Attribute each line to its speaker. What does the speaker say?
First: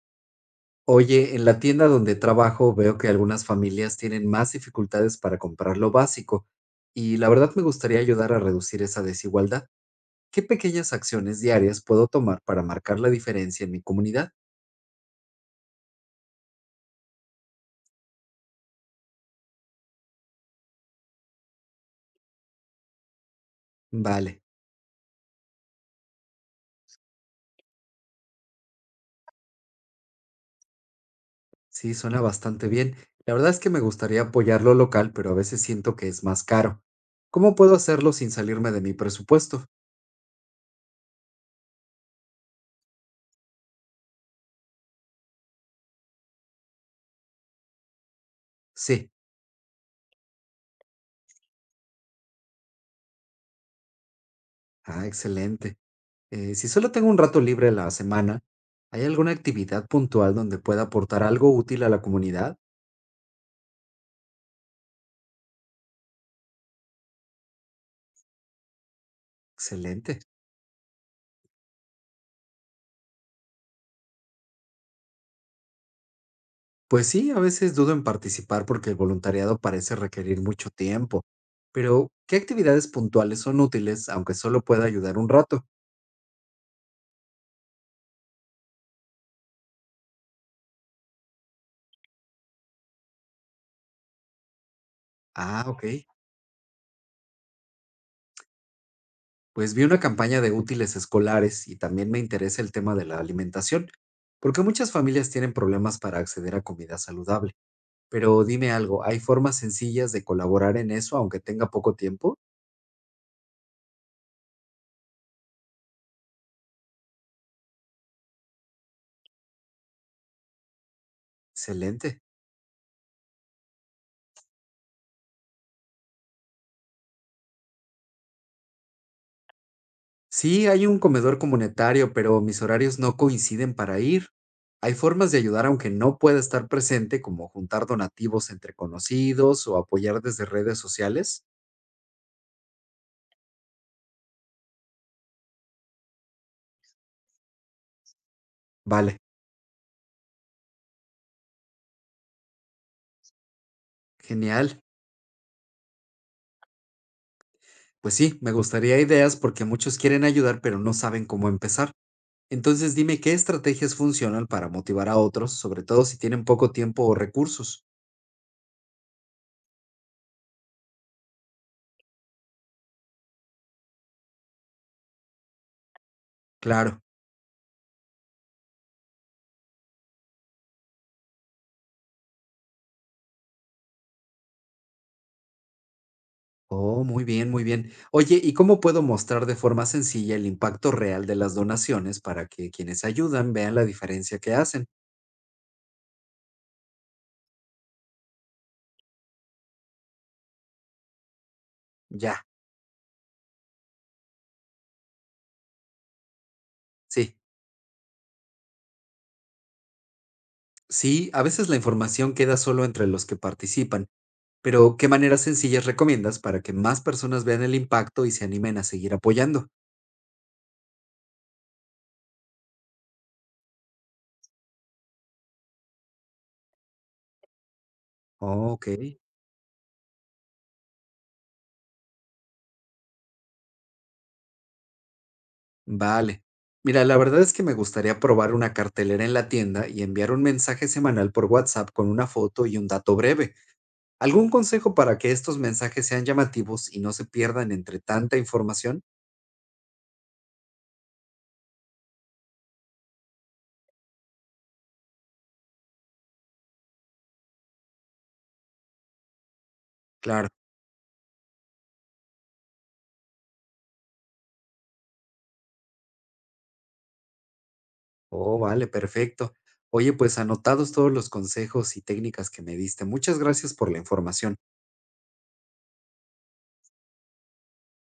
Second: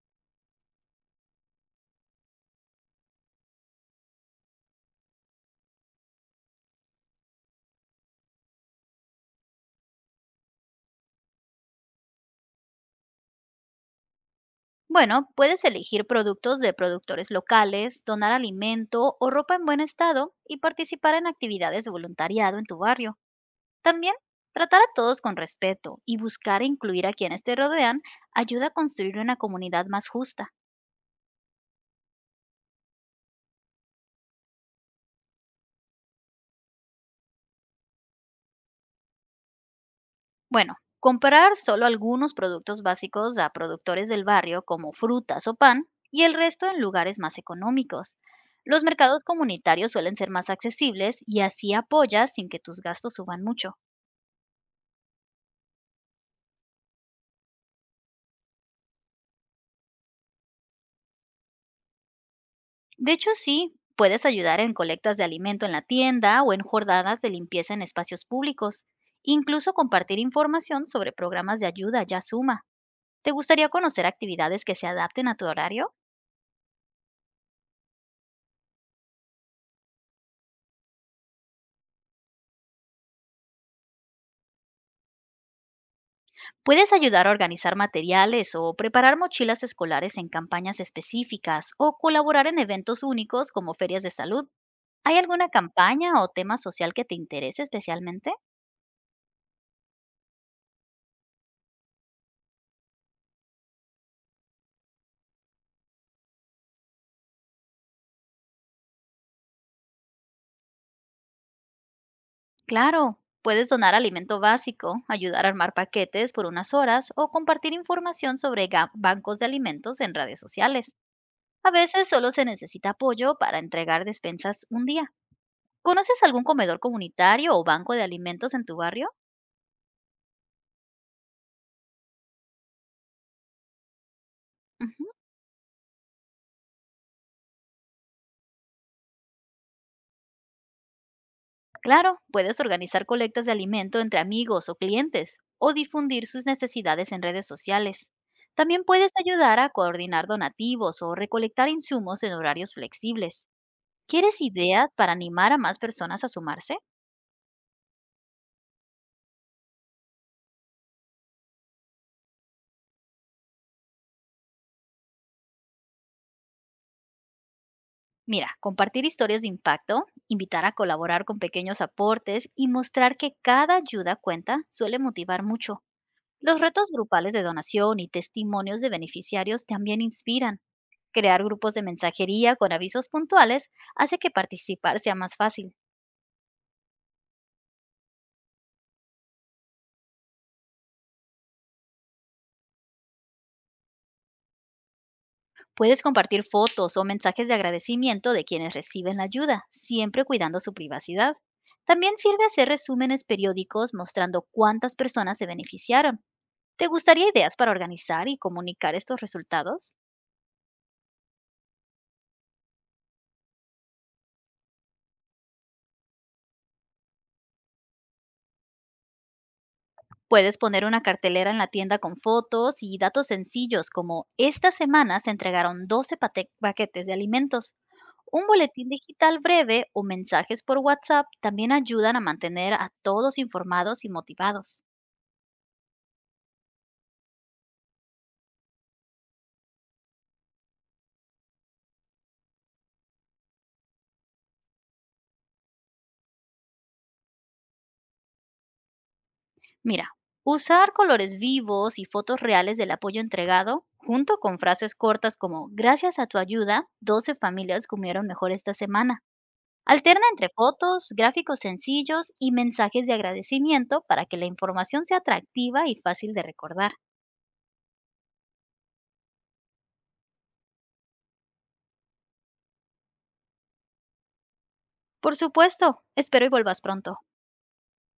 Speaker 1: Oye, en la tienda donde trabajo veo que algunas familias tienen más dificultades para comprar lo básico y la verdad me gustaría ayudar a reducir esa desigualdad. ¿Qué pequeñas acciones diarias puedo tomar para marcar la diferencia en mi comunidad?
Speaker 2: Bueno, puedes elegir productos de productores locales, donar alimento o ropa en buen estado y participar en actividades de voluntariado en tu barrio. También,
Speaker 1: Vale,
Speaker 2: tratar a todos con respeto y buscar incluir a quienes te rodean ayuda a construir una comunidad más justa.
Speaker 1: sí, suena bastante bien. La verdad es que me gustaría apoyar lo local, pero a veces siento que es más caro. ¿Cómo puedo hacerlo sin salirme de mi presupuesto?
Speaker 2: Bueno, comprar solo algunos productos básicos a productores del barrio como frutas o pan y el resto en lugares más económicos. Los
Speaker 1: Sí,
Speaker 2: mercados comunitarios suelen ser más accesibles y así apoyas sin que tus gastos suban mucho.
Speaker 1: ah, excelente. Si solo tengo un rato libre a la semana, ¿hay alguna actividad puntual donde pueda aportar algo útil a la comunidad?
Speaker 2: De hecho, sí, puedes ayudar en colectas de alimento en la tienda o en jornadas de limpieza en espacios públicos. Incluso compartir
Speaker 1: Excelente.
Speaker 2: información sobre programas de ayuda ya suma. ¿Te gustaría conocer actividades que se adapten a tu horario?
Speaker 1: Pues sí, a veces dudo en participar porque el voluntariado parece requerir mucho tiempo. Pero, ¿qué actividades puntuales son útiles, aunque solo pueda ayudar un rato?
Speaker 2: Puedes ayudar a organizar materiales o preparar mochilas escolares en campañas específicas o colaborar en eventos únicos como ferias de salud. ¿Hay alguna
Speaker 1: Ah, ok.
Speaker 2: campaña o tema social que te interese especialmente?
Speaker 1: Pues vi una campaña de útiles escolares y también me interesa el tema de la alimentación, porque muchas familias tienen problemas para acceder a comida saludable. Pero dime algo, ¿hay formas sencillas de colaborar en eso, aunque tenga poco tiempo?
Speaker 2: Claro, puedes donar alimento básico, ayudar a armar paquetes por unas horas o compartir información sobre bancos de alimentos en redes sociales. A veces
Speaker 1: Excelente.
Speaker 2: solo se necesita apoyo para entregar despensas un día. ¿Conoces algún comedor comunitario o banco de alimentos en tu barrio?
Speaker 1: Sí, hay un comedor comunitario, pero mis horarios no coinciden para ir. Hay
Speaker 2: Ujú.
Speaker 1: formas de ayudar aunque no pueda estar presente, como juntar donativos entre conocidos o apoyar desde redes sociales.
Speaker 2: Claro, puedes organizar colectas de alimento entre amigos o clientes o difundir sus necesidades en redes sociales. También puedes
Speaker 1: Vale,
Speaker 2: ayudar a coordinar donativos o recolectar insumos en horarios flexibles. ¿Quieres
Speaker 1: genial.
Speaker 2: ideas para animar a más personas a sumarse?
Speaker 1: Pues sí, me gustaría ideas porque muchos quieren ayudar, pero no saben cómo empezar. Entonces dime qué estrategias funcionan para motivar a otros, sobre todo si tienen poco tiempo o recursos.
Speaker 2: Mira, compartir historias de impacto, invitar a colaborar con pequeños aportes y mostrar que cada ayuda cuenta suele motivar mucho. Los retos
Speaker 1: Claro.
Speaker 2: grupales de donación y testimonios de beneficiarios también inspiran. Crear grupos de mensajería con avisos puntuales hace que participar sea más fácil.
Speaker 1: Oh, muy bien, muy bien. Oye, ¿y cómo puedo mostrar de forma sencilla el impacto real de las donaciones para que quienes ayudan vean la diferencia que hacen?
Speaker 2: Puedes compartir fotos o mensajes de agradecimiento de quienes reciben la ayuda, siempre cuidando su privacidad. También
Speaker 1: Ya,
Speaker 2: sirve hacer resúmenes periódicos mostrando cuántas personas se beneficiaron. ¿Te gustaría
Speaker 1: sí.
Speaker 2: ideas para organizar y comunicar estos resultados?
Speaker 1: Sí, a veces la información queda solo entre los que participan, pero ¿qué maneras sencillas recomiendas para que más personas vean el impacto y se animen a seguir apoyando?
Speaker 2: Puedes poner una cartelera en la tienda con fotos y datos sencillos como esta semana se entregaron 12 paquetes de alimentos. Un
Speaker 1: Oh, ok,
Speaker 2: boletín digital breve o mensajes por WhatsApp también ayudan a mantener a todos informados y motivados.
Speaker 1: vale. Mira, la verdad es que me gustaría probar una cartelera en la tienda y enviar un mensaje semanal por WhatsApp con una foto y un dato breve. ¿Algún consejo para que estos mensajes sean llamativos y no se pierdan entre tanta información?
Speaker 2: Mira, usar colores vivos y fotos reales del apoyo entregado, junto con frases cortas como gracias a tu ayuda, 12 familias comieron mejor esta semana. Alterna entre
Speaker 1: Claro.
Speaker 2: fotos, gráficos sencillos y mensajes de agradecimiento para que la información sea atractiva y fácil de recordar.
Speaker 1: Oh, vale, perfecto. Oye, pues anotados todos los consejos y técnicas que me diste. Muchas gracias por la información.
Speaker 2: Por supuesto, espero y vuelvas pronto.